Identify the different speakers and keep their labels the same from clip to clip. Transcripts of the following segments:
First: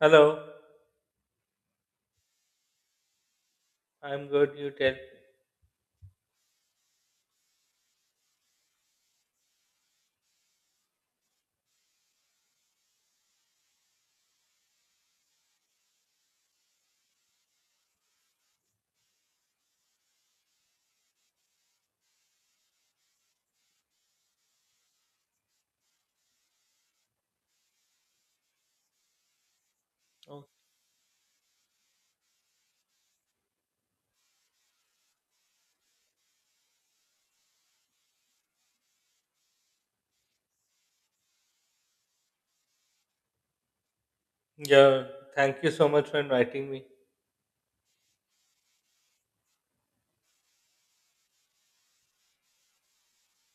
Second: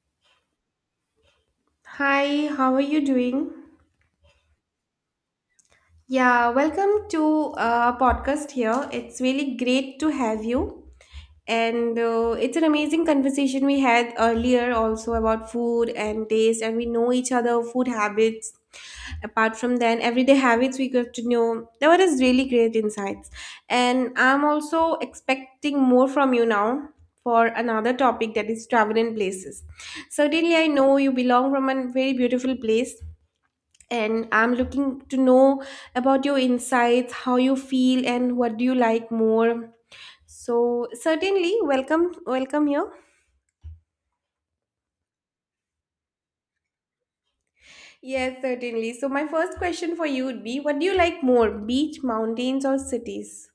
Speaker 1: Hello.
Speaker 2: Hi, how are you doing?
Speaker 1: I'm good. You tell.
Speaker 2: Yeah, welcome to podcast here. It's really great to have you. And It's an amazing conversation we had earlier also about food and taste, and we know each other food habits. Apart from then, everyday habits we got to know. There were just really great insights. And I'm also expecting more from you now for another topic, that is travel and places.
Speaker 1: Oh,
Speaker 2: Certainly, I know you belong from a very beautiful place, and I'm looking to know about your insights, how you feel and what do you like more. So certainly, welcome here.
Speaker 1: yeah, thank you so much for inviting me.
Speaker 2: Yes, certainly. So my first question for you would be, what do you like more, beach, mountains or cities?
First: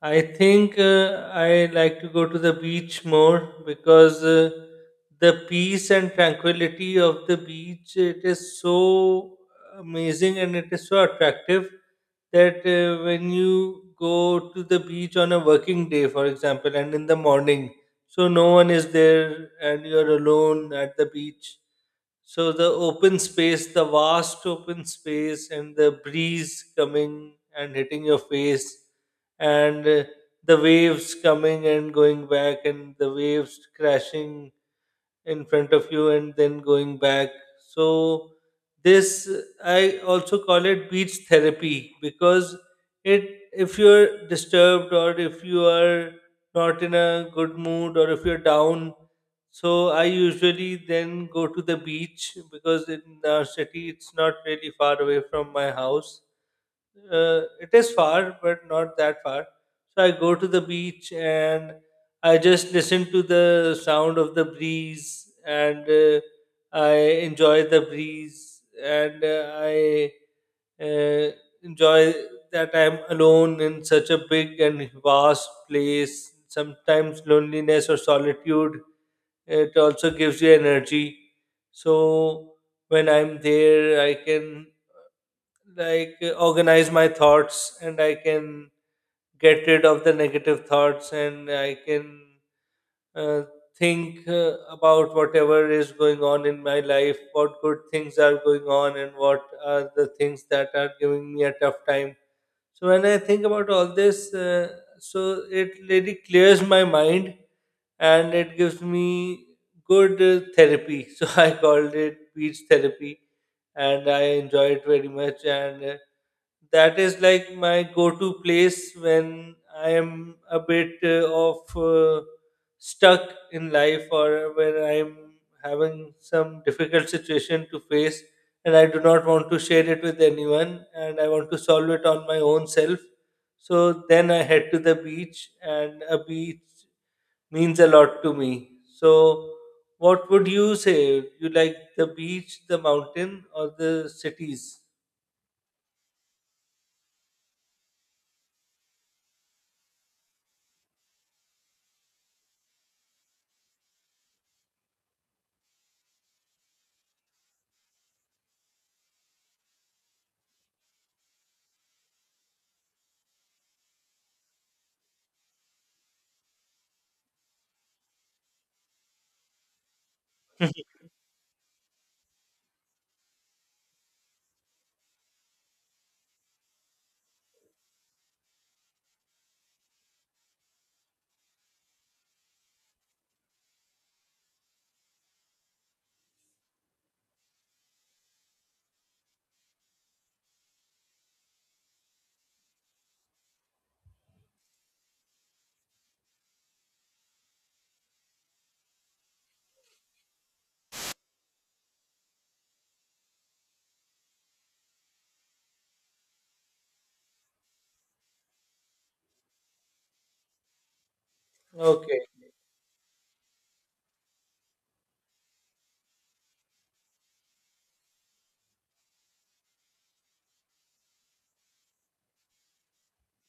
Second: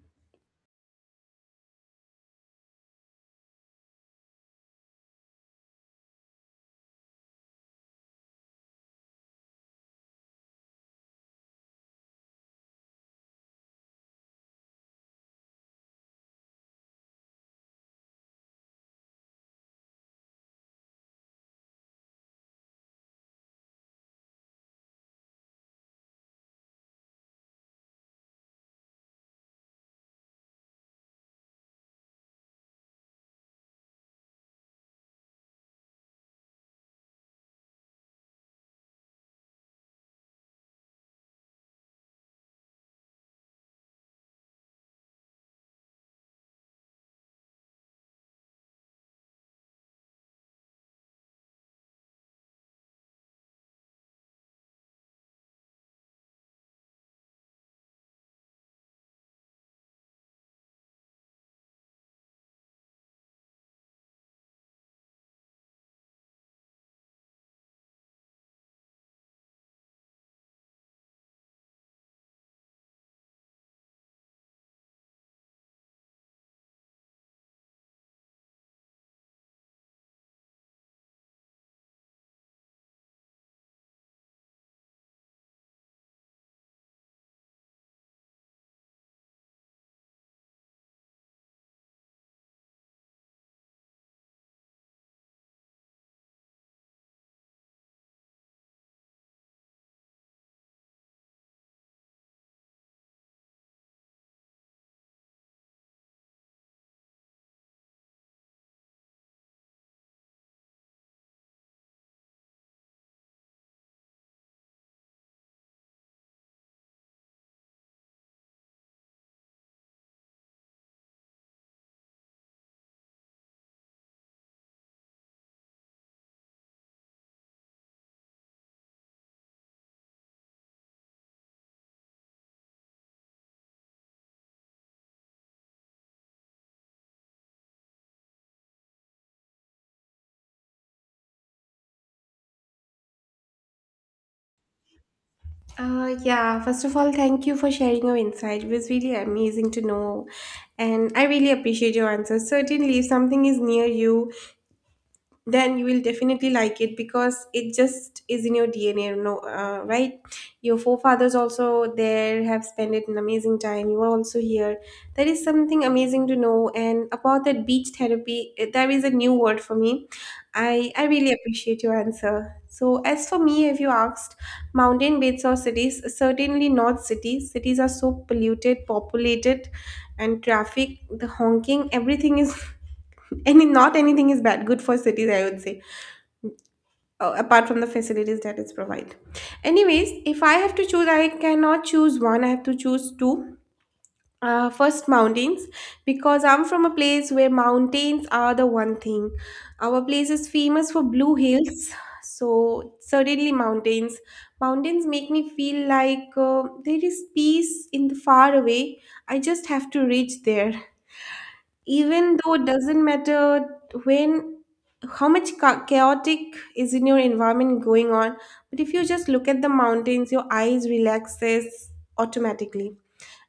Speaker 1: I think I like to go to the beach more because the peace and tranquility of the beach, it is so amazing and it is so attractive that when you go to the beach on a working day, for example, and in the morning, so no one is there and you're alone at the beach. So the open space, the vast open space, and the breeze coming and hitting your face, and the waves coming and going back, and the waves crashing in front of you and then going back. So this, I also call it beach therapy because it if you're disturbed or if you are not in a good mood or if you're down, so I usually then go to the beach because in our city it's not really far away from my house. It is far, but not that far. So I go to the beach and I just listen to the sound of the breeze, and I enjoy the breeze, and I uh, enjoy that I'm alone in such a big and vast place. Sometimes loneliness or solitude, it also gives you energy. So when I'm there, I can, organize my thoughts, and I can get rid of the negative thoughts, and I can uh, think about whatever is going on in my life, what good things are going on and what are the things that are giving me a tough time. So when I think about all this, so it really clears my mind and it gives me good therapy. So I called it beach therapy and I enjoy it very much. And that is like my go to place when I am a bit of stuck in life, or when I'm having some difficult situation to face and I do not want to share it with anyone and I want to solve it on my own self. So then I head to the beach, and a beach means a lot to me. So what would you say? You like the beach, the mountain or the cities?
Speaker 2: Yeah, first of all, thank you for sharing your insight. It was really amazing to know, and I really appreciate your answer. Certainly, if something is near you, then you will definitely like it, because it just is in your DNA, you know, right? Your forefathers also there have spent an amazing time, you are also here. That is something amazing to know. And about that beach therapy, there is a new word for me. I really appreciate your answer. So as for me, if you asked, mountain beds or cities, certainly not cities. Cities are so polluted, populated, and traffic, the honking, everything is any, not anything is bad, good for cities, I would say, apart from the facilities that it's provide. Anyways, if I have to choose, I cannot choose one, I have to choose two. First, mountains, because I'm from a place where mountains are the one thing. Our place is famous for blue hills. So certainly mountains. Mountains make me feel like, there is peace in the far away, I just have to reach there.
Speaker 1: Okay.
Speaker 2: Even though it doesn't matter when, how much chaotic is in your environment going on, but if you just look at the mountains, your eyes relaxes automatically.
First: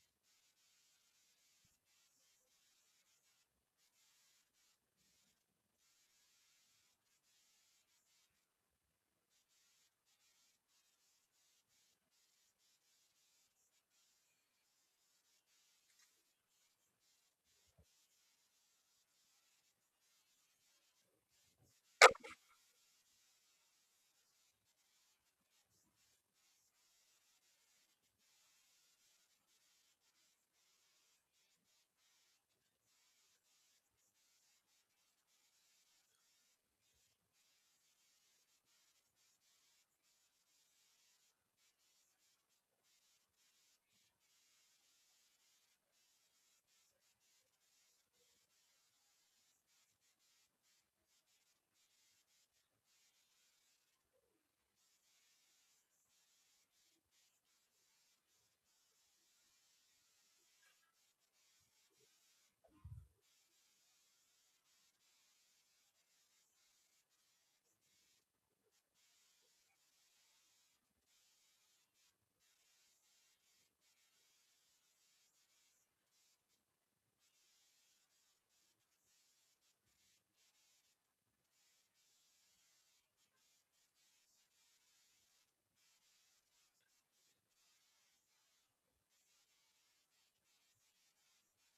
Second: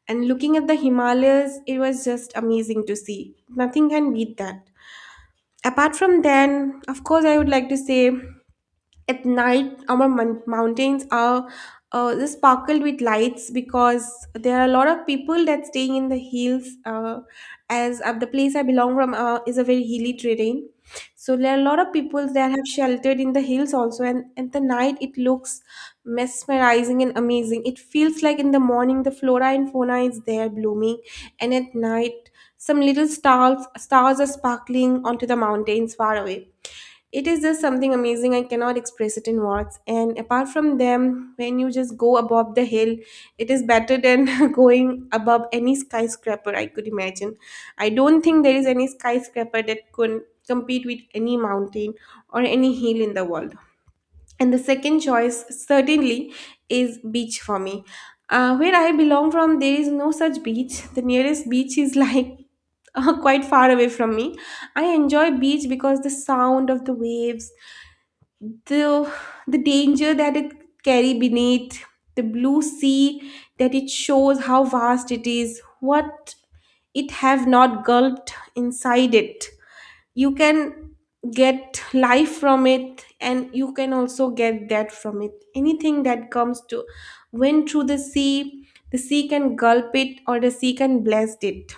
Speaker 2: And looking at the Himalayas, it was just amazing to see, nothing can beat that. Apart from then, of course, I would like to say, at night our mountains are, they sparkled with lights, because there are a lot of people that staying in the hills. As The place I belong from, is a very hilly terrain. So there are a lot of people that have sheltered in the hills also, and at the night it looks mesmerizing and amazing. It feels like in the morning the flora and fauna is there blooming, and at night some little stars are sparkling onto the mountains far away. It is just something amazing, I cannot express it in words. And apart from them, when you just go above the hill, it is better than going above any skyscraper I could imagine. I don't think there is any skyscraper that could compete with any mountain or any hill in the world. And the second choice certainly is beach for me. Where I belong from, there is no such beach. The nearest beach is like quite far away from me. I enjoy beach because the sound of the waves, the the danger that it carry beneath the blue sea, that it shows how vast it is, what it have not gulped inside it. You can get life from it, and you can also get that from it, anything that comes to, when through the sea, the sea can gulp it or the sea can bless it.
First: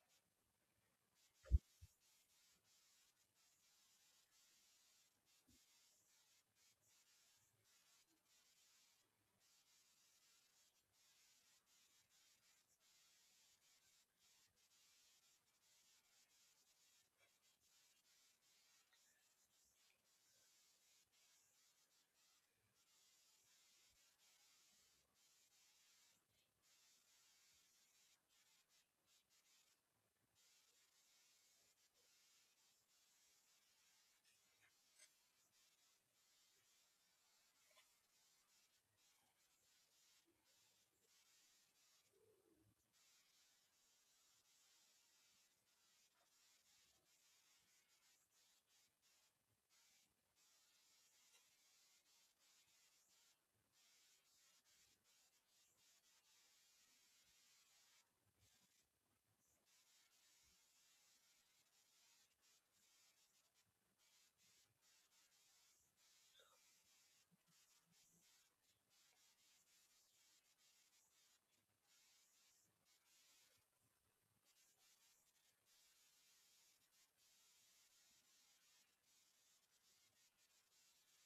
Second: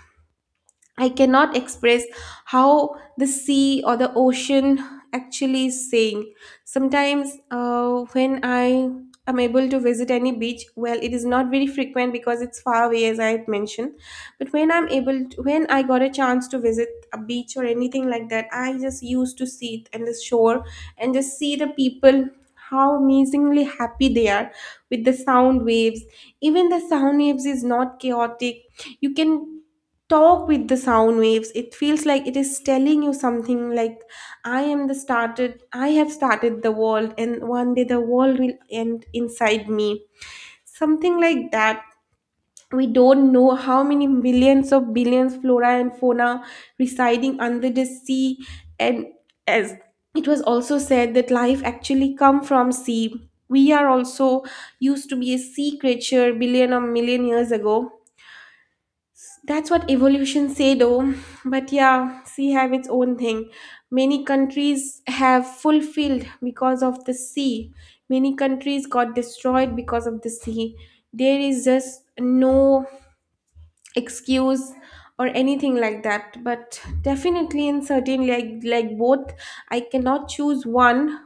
Speaker 2: I cannot express how the sea or the ocean actually is saying. Sometimes, when I am able to visit any beach, well, it is not very frequent because it's far away, as I had mentioned. But when I'm able to, when I got a chance to visit a beach or anything like that, I just used to see it and the shore, and just see the people, how amazingly happy they are with the sound waves. Even the sound waves is not chaotic, you can talk with the sound waves. It feels like it is telling you something like, I am the started, I have started the world and one day the world will end inside me, something like that. We don't know how many millions of billions flora and fauna residing under the sea. And as it was also said that life actually come from sea, we are also used to be a sea creature billion or million years ago, that's what evolution say though. But yeah, sea have its own thing. Many countries have fulfilled because of the sea. Many countries got destroyed because of the sea. There is just no excuse or anything like that. But definitely and certainly, like both, I cannot choose one,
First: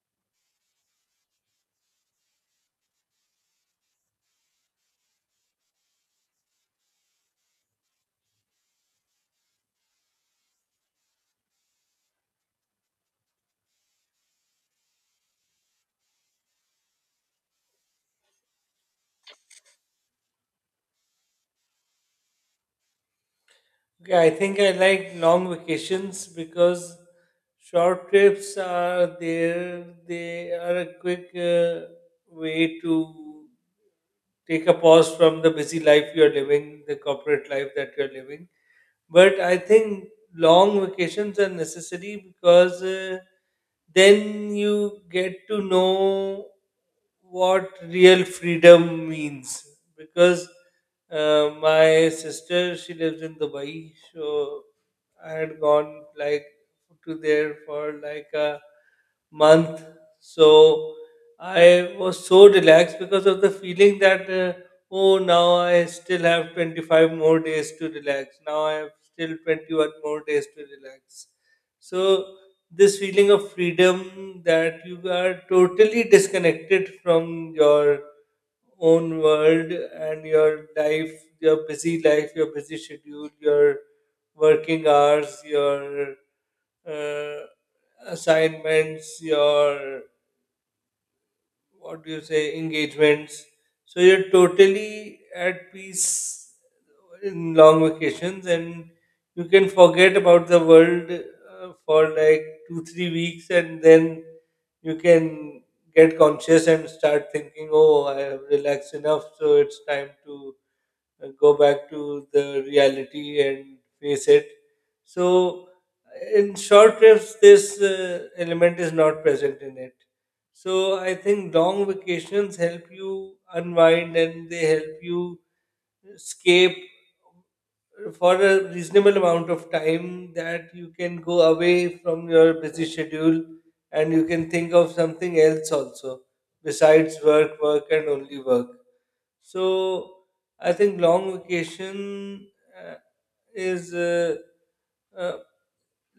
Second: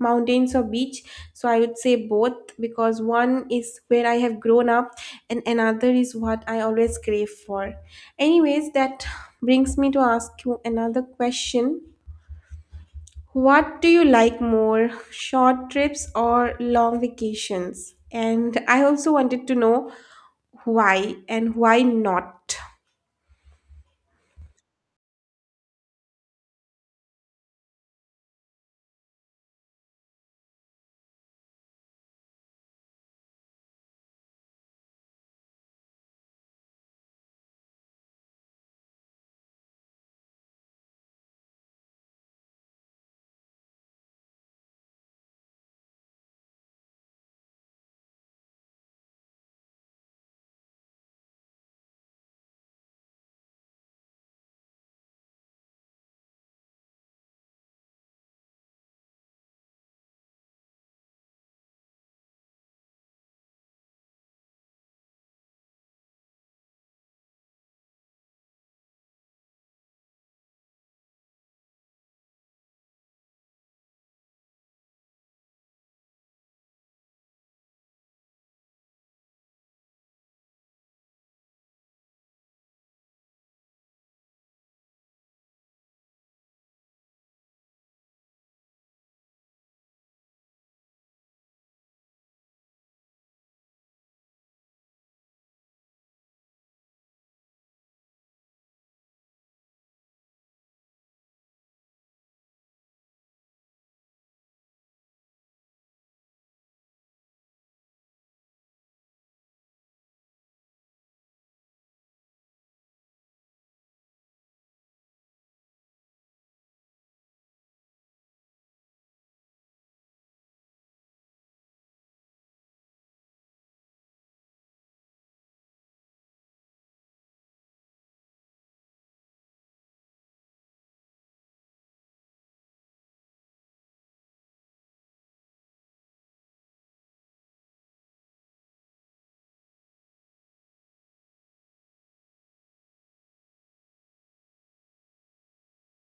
Speaker 2: mountains or beach. So I would say both, because one is where I have grown up, and another is what I always crave for. Anyways, that brings me to ask you another question. What do you like more, short trips or long vacations? And I also wanted to know why and why not.
Speaker 1: Okay, I think I like long vacations because short trips are there. They are a quick way to take a pause from the busy life you're living, the corporate life that you're living, but I think long vacations are necessary because then you get to know what real freedom means. Because my sister, she lives in Dubai, so I had gone like to there for like a month. So I was so relaxed because of the feeling that. Oh, now I still have 25 more days to relax. Now I have still 21 more days to relax. So, this feeling of freedom that you are totally disconnected from your own world and your life, your busy schedule, your working hours, your uh, assignments, your, what do you say, engagements. So you're totally at peace in long vacations, and you can forget about the world for like two, 3 weeks, and then you can get conscious and start thinking, oh, I have relaxed enough, so it's time to go back to the reality and face it. So, in short trips, this element is not present in it. So, I think long vacations help you unwind, and they help you escape for a reasonable amount of time, that you can go away from your busy schedule and you can think of something else also besides work, work, and only work. So I think long vacation uh, is uh, uh,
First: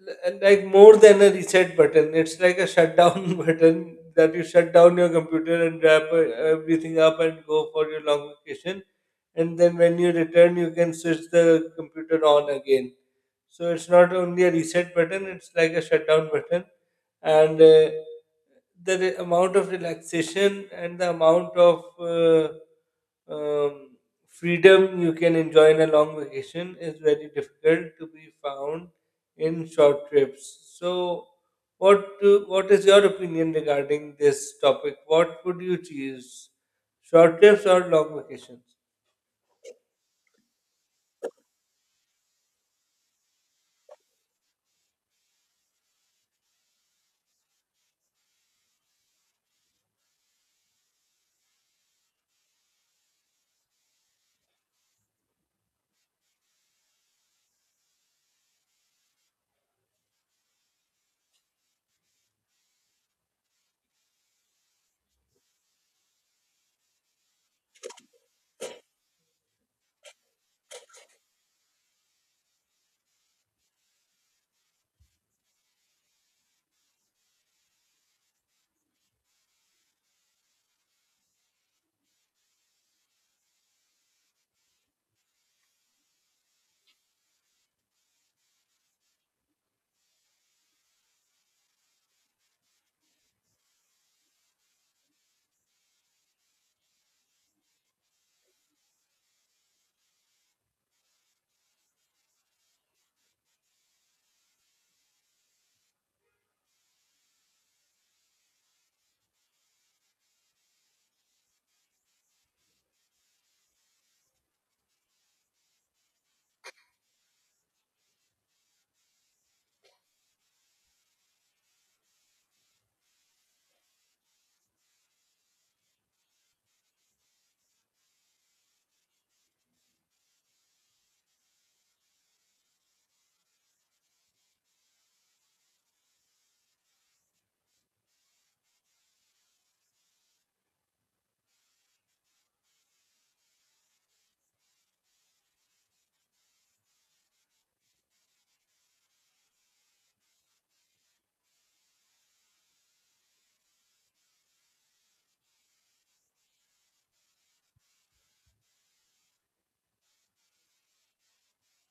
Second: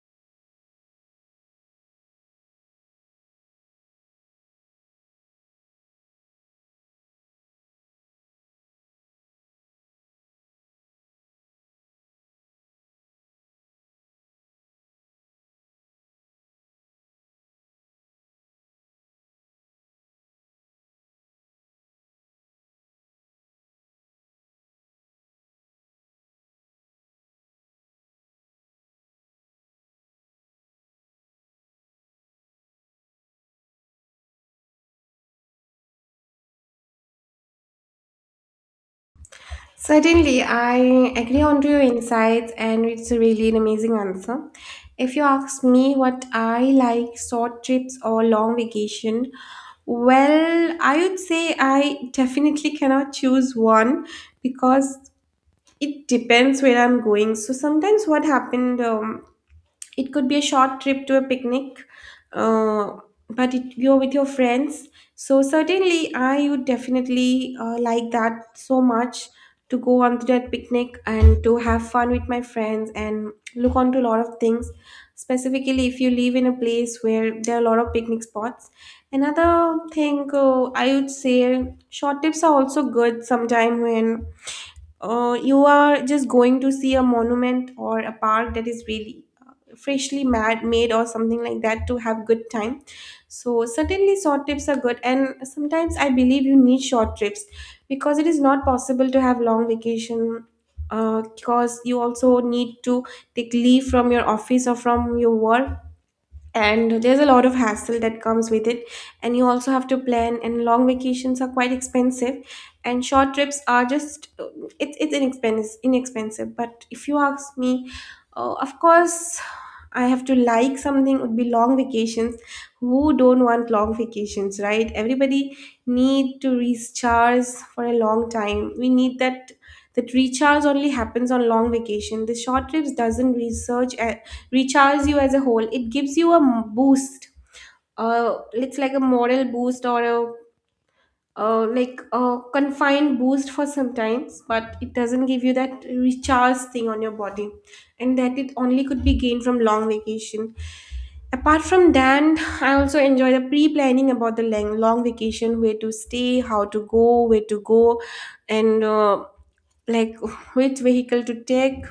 Speaker 1: like more than a reset button. It's like a shutdown button, that you shut down your computer and wrap everything up and go for your long vacation. And then when you return, you can switch the computer on again. So it's not only a reset button; it's like a shutdown button. And the amount of relaxation and the amount of um, freedom you can enjoy in a long vacation is very difficult to be found in short trips. So, what is your opinion regarding this topic? What would you choose, short trips or long vacations?
Speaker 2: Certainly, I agree on to your insights, and it's a really an amazing answer. If you ask me what I like, short trips or long vacation, well, I would say I definitely cannot choose one, because it depends where I'm going. So sometimes what happened, it could be a short trip to a picnic, uh, but it, you're with your friends. So certainly, I would definitely like that so much, to go on to that picnic and to have fun with my friends and look onto a lot of things. Specifically, if you live in a place where there are a lot of picnic spots. Another thing, I would say, short trips are also good sometime when, you are just going to see a monument or a park that is really freshly made or something like that to have good time. So certainly short trips are good, and sometimes I believe you need short trips, because it is not possible to have long vacation, because you also need to take leave from your office or from your work, and there's a lot of hassle that comes with it. And you also have to plan, and long vacations are quite expensive, and short trips are just, it's inexpensive. But if you ask me, of course I have to like something, would be long vacations. Who don't want long vacations, right? Everybody need to recharge for a long time. We need that, that recharge only happens on long vacation. The short trips doesn't research recharge you as a whole. It gives you a boost. It's like a moral boost or a, like a confined boost for sometimes, but it doesn't give you that recharge thing on your body, and that it only could be gained from long vacation. Apart from that, I also enjoy the pre-planning about the long vacation, where to stay, how to go, where to go, and like, which vehicle to take,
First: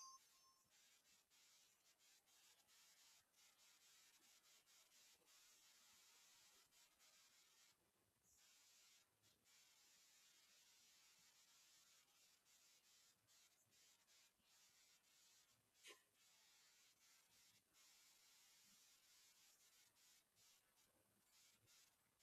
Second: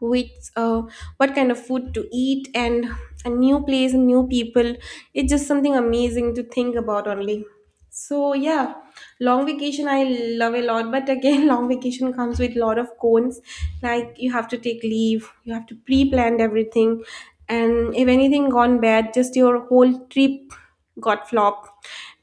Speaker 2: with what kind of food to eat, and a new place and new people, it's just something amazing to think about only. So yeah, long vacation I love a lot. But again, long vacation comes with a lot of cons, like you have to take leave, you have to pre-plan everything, and if anything gone bad, just your whole trip got flop.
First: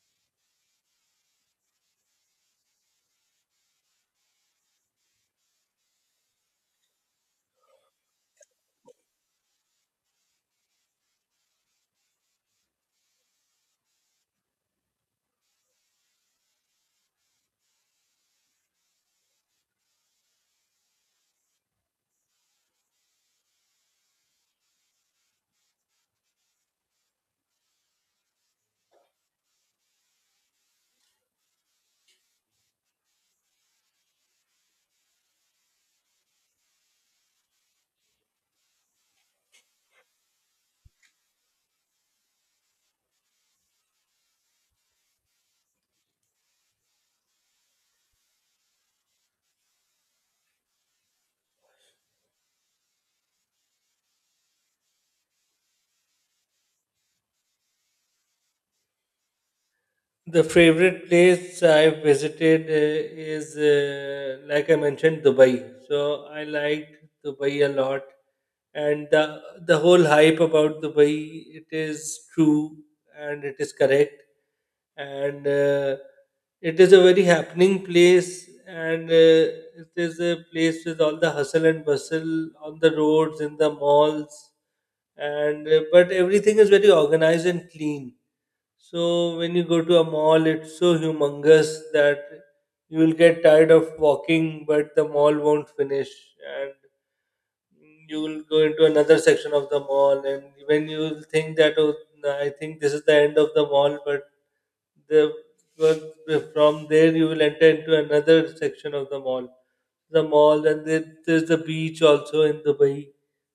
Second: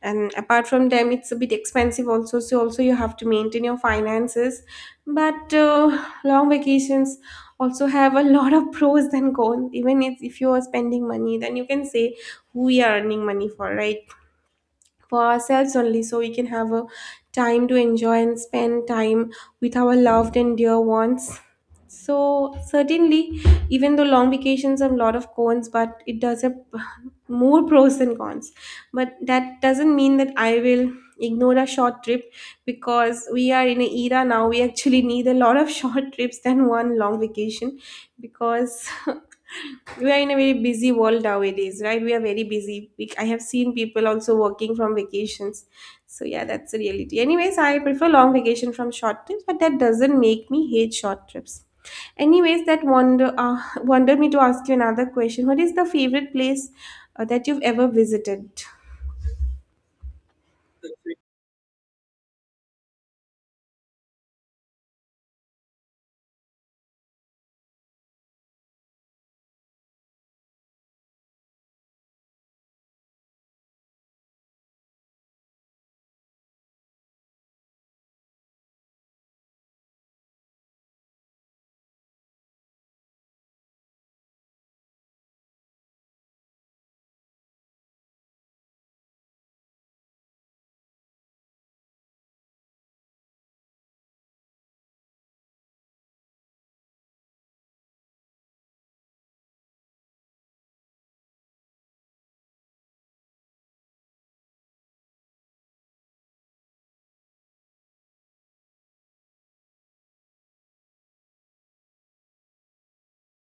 Speaker 2: And apart from them, it's a bit expensive also, so also you have to maintain your finances. But long vacations also have a lot of pros and cons. Even if you are spending money, then you can say, who we are earning money for, right? For ourselves only, so we can have a time to enjoy and spend time with our loved and dear ones. So certainly, even though long vacations have a lot of cons, but it does have more pros and cons. But that doesn't mean that I will ignore a short trip, because we are in an era now, we actually need a lot of short trips than one long vacation, because we are in a very busy world nowadays, right? We are very busy, I have seen people also working from vacations. So yeah, that's the reality. Anyways, I prefer long vacation from short trips, but that doesn't make me hate short trips. Anyways, that wonder wonder me to ask you another question. What is the favorite place that you've ever visited?
Speaker 1: The favorite place I visited is, like I mentioned, Dubai. So I liked Dubai a lot, and the whole hype about Dubai, it is true and it is correct, and it is a very happening place, and it is a place with all the hustle and bustle on the roads, in the malls, and but everything is very organized and clean. So when you go to a mall, it's so humongous that you will get tired of walking, but the mall won't finish, and you will go into another section of the mall, and when you will think that oh, I think this is the end of the mall, but the but from there you will enter into another section of the mall. And there, there's the beach also in Dubai.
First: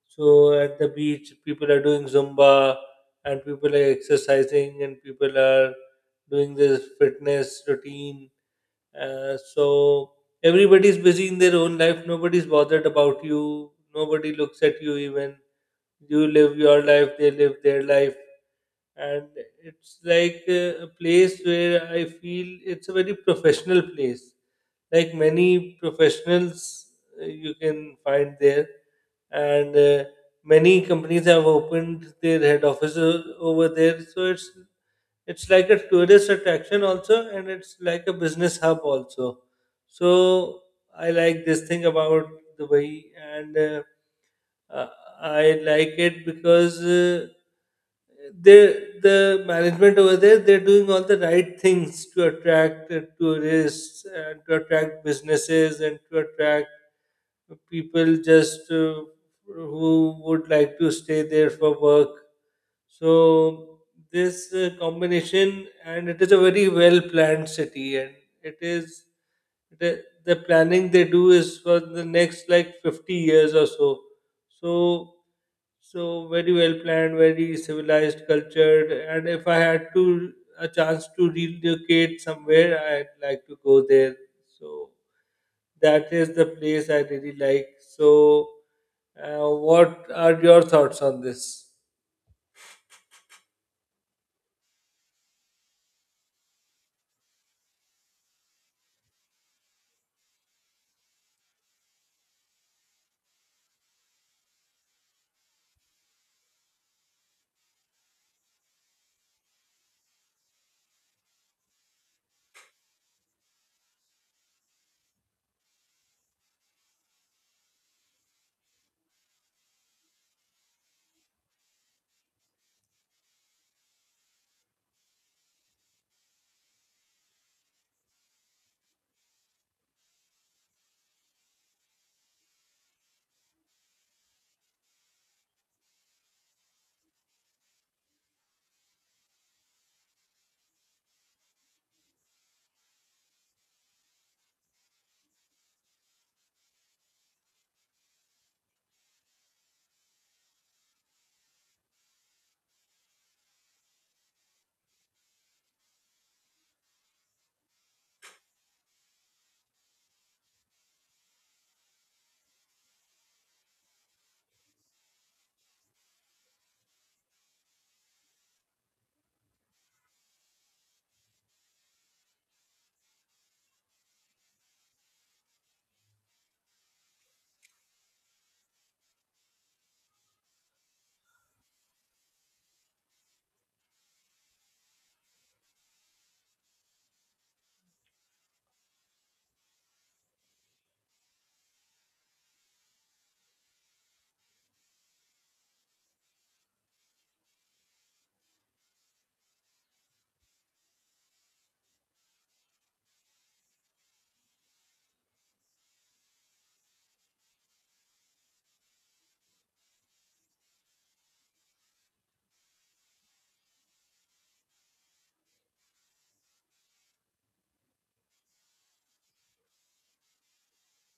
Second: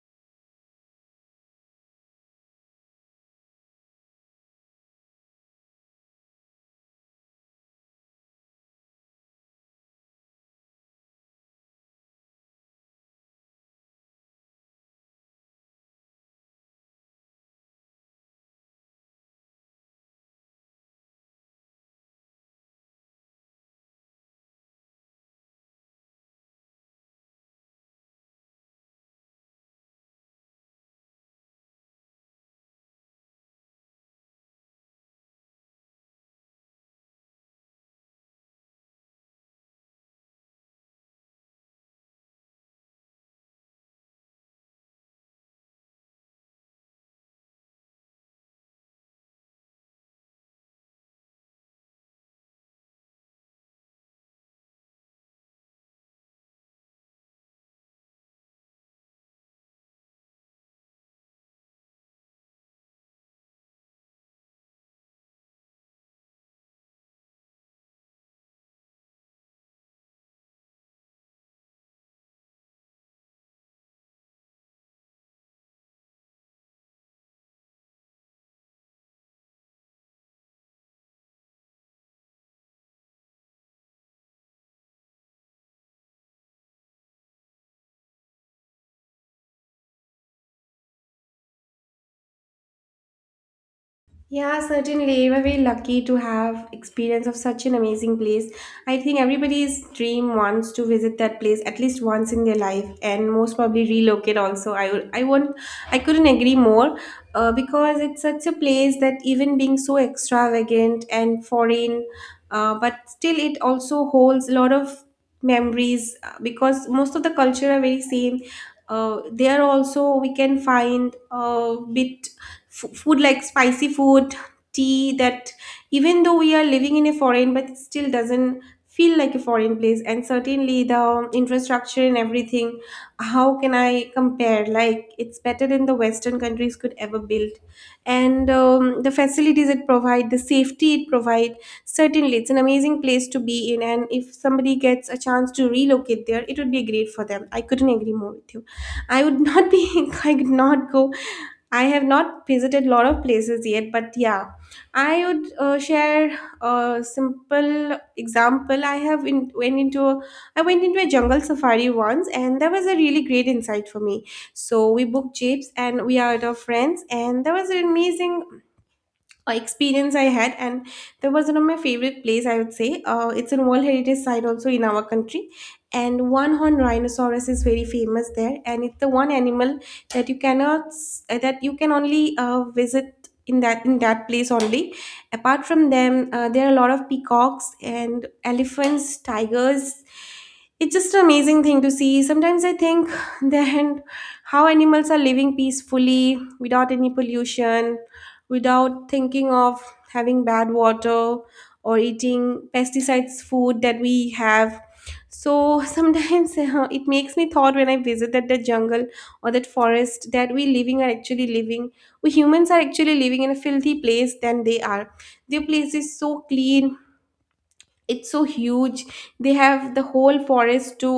Speaker 1: So at the beach, people are doing zumba, and people are exercising, and people are doing this fitness routine. So everybody's busy in their own life. Nobody's bothered about you. Nobody looks at you even. You live your life, they live their life. And it's like a place where I feel it's a very professional place. Like, many professionals you can find there. And many companies have opened their head offices over there. So it's like a tourist attraction also, and it's like a business hub also. So I like this thing about Dubai, and uh, I like it because they the management over there, they're doing all the right things to attract tourists, and to attract businesses, and to attract people just who would like to stay there for work. So this combination, and it is a very well planned city, and it is, the planning they do is for the next like 50 years or so. So, so very well planned, very civilized, cultured. And if I had to a chance to relocate somewhere, I'd like to go there. So that is the place I really like. So, what are your thoughts on this?
Speaker 2: Yeah, certainly. We're very lucky to have experience of such an amazing place. I think everybody's dream wants to visit that place at least once in their life, and most probably relocate also. I would- I couldn't agree more, because it's such a place that, even being so extravagant and foreign, but still it also holds a lot of memories, because most of the culture are very same. There also we can find a bit f- food, like spicy food, tea that, even though we are living in a foreign, but it still doesn't feel like a foreign place. And certainly the infrastructure and everything, how can I compare, like, it's better than the western countries could ever build. And the facilities it provide, the safety it provide, certainly it's an amazing place to be in, and if somebody gets a chance to relocate there, it would be great for them. I couldn't agree more with you. I would not be I could not go. I have not visited a lot of places yet, but yeah, I would share a simple example. I went into a jungle safari once, and that was a really great insight for me. So we booked jeeps, and we are with our friends, and that was an amazing experience I had, and that was one of my favorite place. I would say it's a World Heritage Site also in our country, and one horned rhinoceros is very famous there, and it's the one animal that you cannot that you can only visit. In that place only. Apart from them, there are a lot of peacocks and elephants, tigers. It's just an amazing thing to see. Sometimes I think that how animals are living peacefully without any pollution, without thinking of having bad water or eating pesticides food that we have. So sometimes it makes me thought, when I visit that the jungle or that forest, that we living are actually living, we humans are actually living in a filthy place than they are. Their place is so clean, it's so huge, they have the whole forest to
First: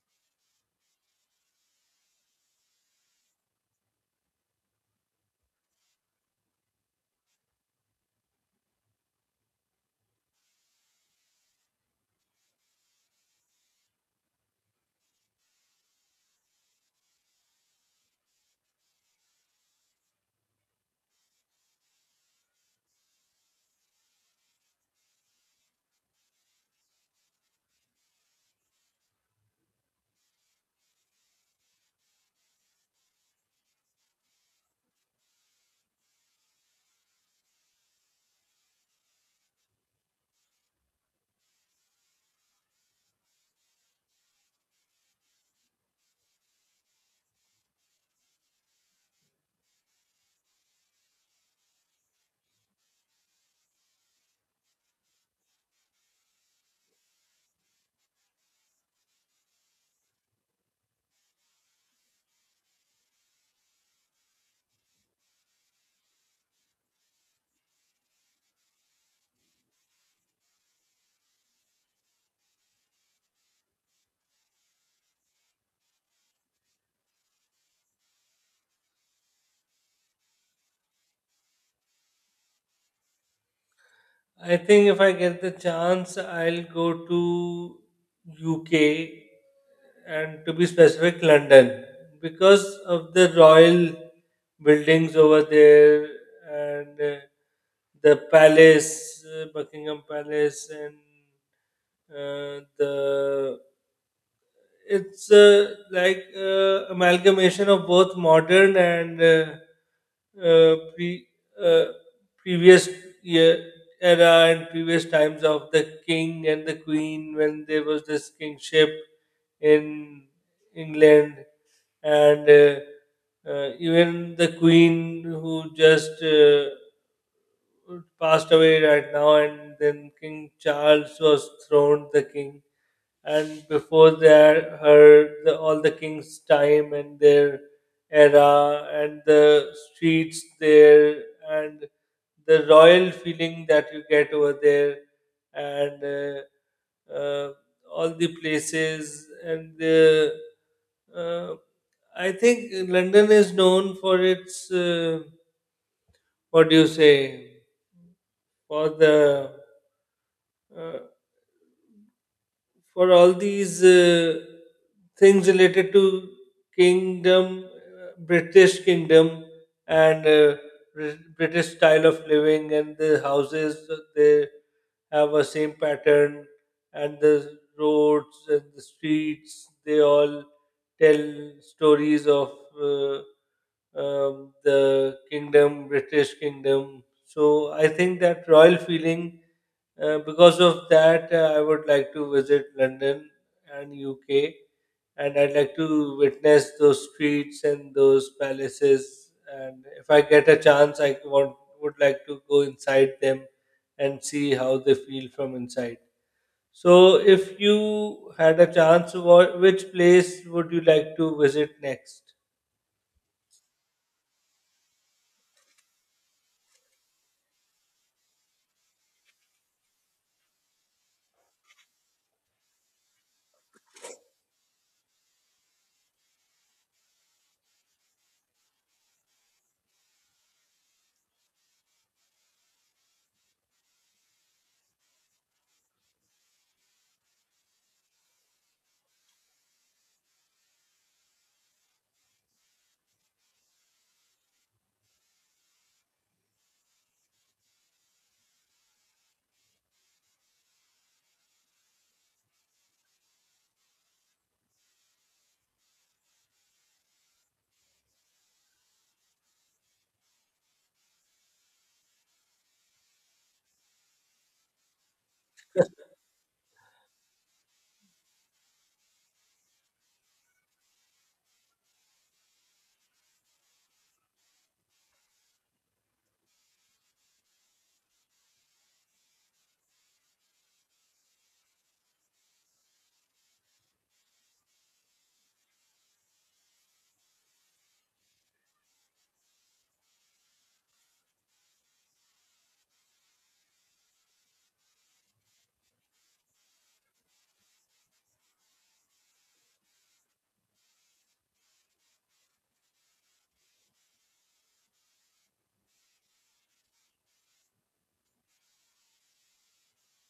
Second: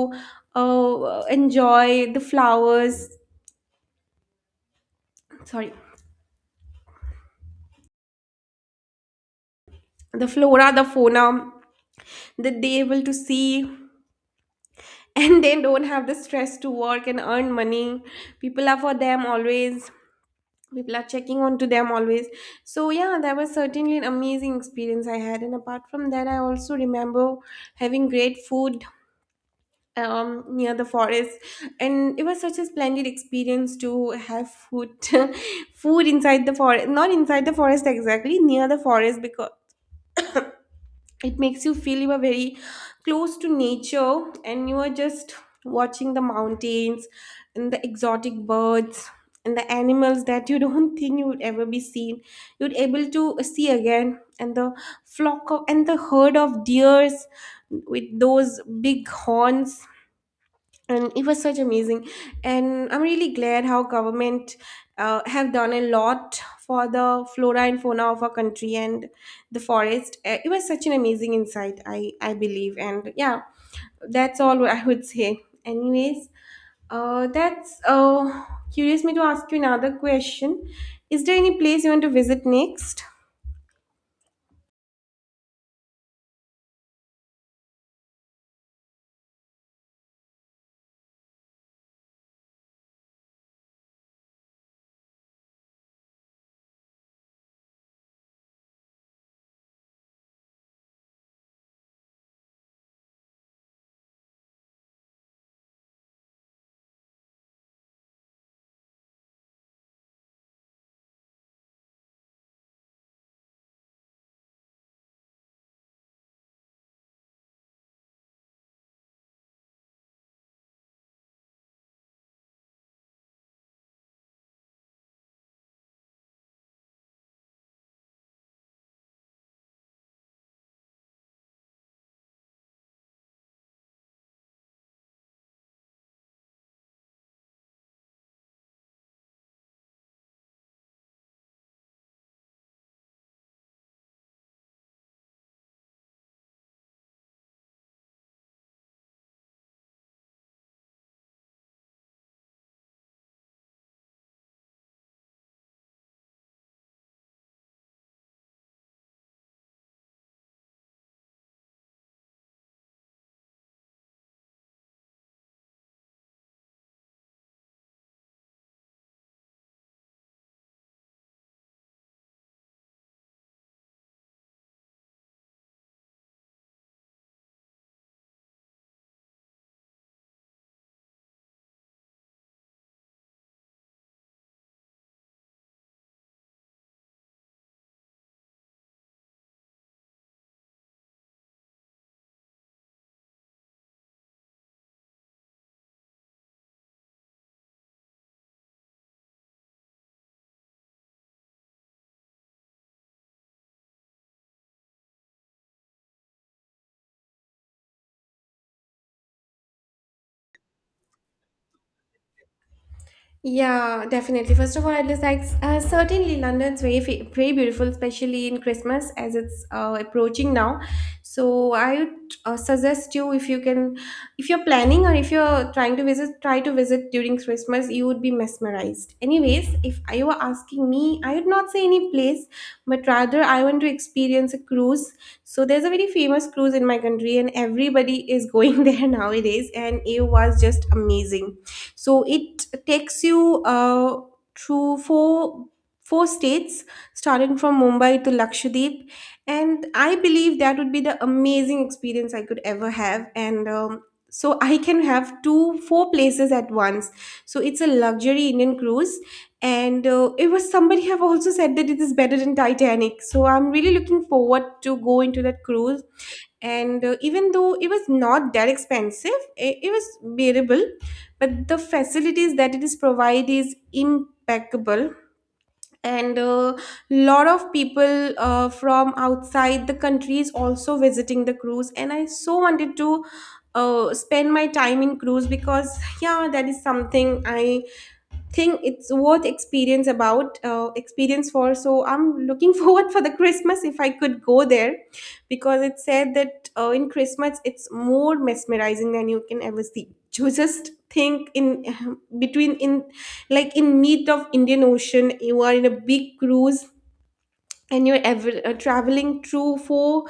Speaker 2: enjoy the flowers, sorry, the flora, the fauna, that they able to see. And they don't have the stress to work and earn money. People are for them always, people are checking on to them always. So yeah, that was certainly an amazing experience I had. And apart from that, I also remember having great food near the forest, and it was such a splendid experience to have food food inside the forest, not inside the forest exactly, near the forest, because it makes you feel you are very close to nature, and you are just watching the mountains and the exotic birds and the animals that you don't think you would ever be seen, you'd able to see again. And the flock of, and the herd of deers with those big horns, and it was such amazing. And I'm really glad how government have done a lot for the flora and fauna of our country, and the forest. It was such an amazing insight, I believe. And yeah, that's all I would say. Anyways, that's curious me to ask you another question, is there any place you want to visit next?
Speaker 1: I think if I get the chance, I'll go to UK, and to be specific, London, because of the royal buildings over there, and the palace, Buckingham Palace, and the it's like amalgamation of both modern and uh, previous year era, and previous times of the king and the queen, when there was this kingship in England, and even the queen, who just passed away right now, and then King Charles was throned the king, and before that all the king's time and their era, and the streets there, and the royal feeling that you get over there, and all the places, and the uh, I think London is known for its what do you say for the uh, for all these things related to kingdom, British kingdom, and British style of living, and the houses, they have a same pattern, and the roads and the streets, they all tell stories of uh, the kingdom, British kingdom. So I think that royal feeling, because of that, I would like to visit London and UK, and I'd like to witness those streets and those palaces. And if I get a chance, I want would like to go inside them and see how they feel from inside. So, if you had a chance, which place would you like to visit next?
Speaker 2: Yeah, definitely. First of all, I'd just like, certainly London's very very beautiful, especially in Christmas, as it's approaching now. So I would suggest you, if you can, if you're planning or if you're trying to visit, try to visit during Christmas. You would be mesmerized. Anyways, if you were asking me, I would not say any place, but rather I want to experience a cruise. So there's a very famous cruise in my country, and everybody is going there nowadays, and it was just amazing. So it takes you through four states, starting from Mumbai to Lakshadweep, and I believe that would be the amazing experience I could ever have. And so I can have two four places at once. So it's a luxury Indian cruise, and it was, somebody have also said that it is better than Titanic. So I'm really looking forward to go into that cruise. And even though it was not that expensive, it was bearable, but the facilities that it is provide is impeccable. And a lot of people from outside the country is also visiting the cruise, and I so wanted to spend my time in cruise, because yeah, that is something I thing it's worth experience about, experience for. So I'm looking forward for the Christmas, if I could go there, because it said that in Christmas it's more mesmerizing than you can ever see. You just think in, between in, like, in mid of Indian Ocean, you are in a big cruise, and you're ever traveling through four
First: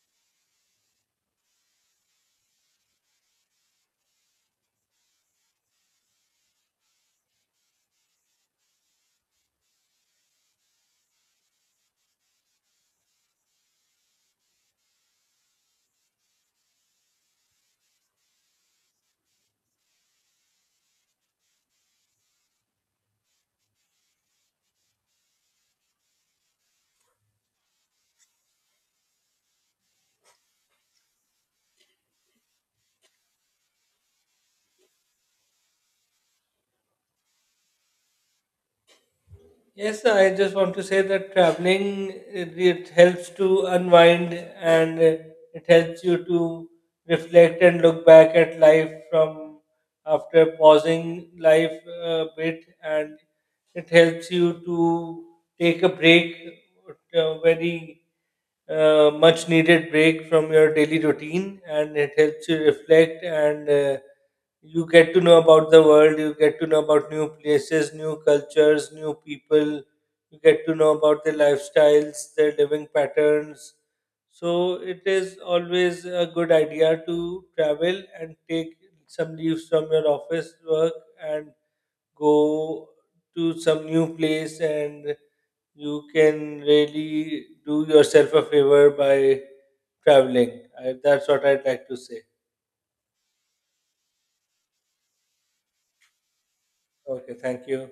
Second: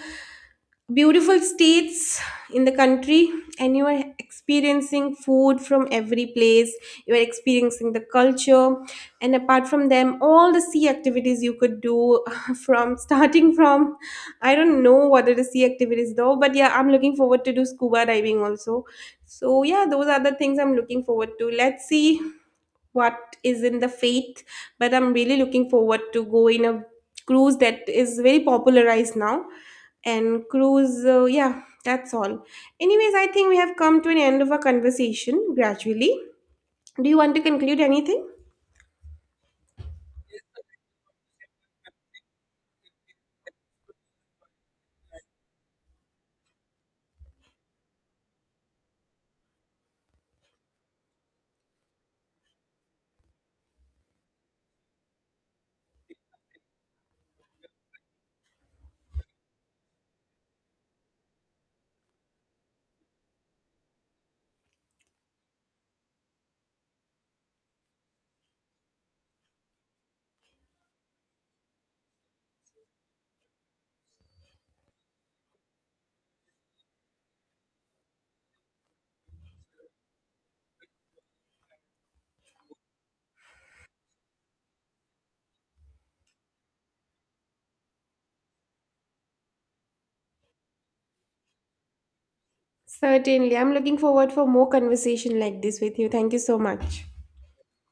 Speaker 2: beautiful states in the country, and you are experiencing food from every place, you are experiencing the culture. And apart from them, all the sea activities you could do, from, starting from, I don't know what are the sea activities though, but yeah, I'm looking forward to do scuba diving also. So yeah, those are the things I'm looking forward to. Let's see what is in the faith, but I'm really looking forward to go in a cruise that is very popularized now. And cruise, yeah, that's all. Anyways, I think we have come to an end of our conversation gradually. Do you want to conclude anything?
Speaker 1: Yes, I just want to say that traveling, it helps to unwind, and it helps you to reflect and look back at life from after pausing life a bit, and it helps you to take a break, a very much needed break from your daily routine, and it helps you reflect, and you get to know about the world, you get to know about new places, new cultures, new people, you get to know about their lifestyles, their living patterns. So it is always a good idea to travel and take some leaves from your office work and go to some new place, and you can really do yourself a favor by traveling. That's what I'd like to say.
Speaker 2: Certainly, I'm looking forward for more conversation like this with you. Thank you so much.
Speaker 1: Okay, thank you.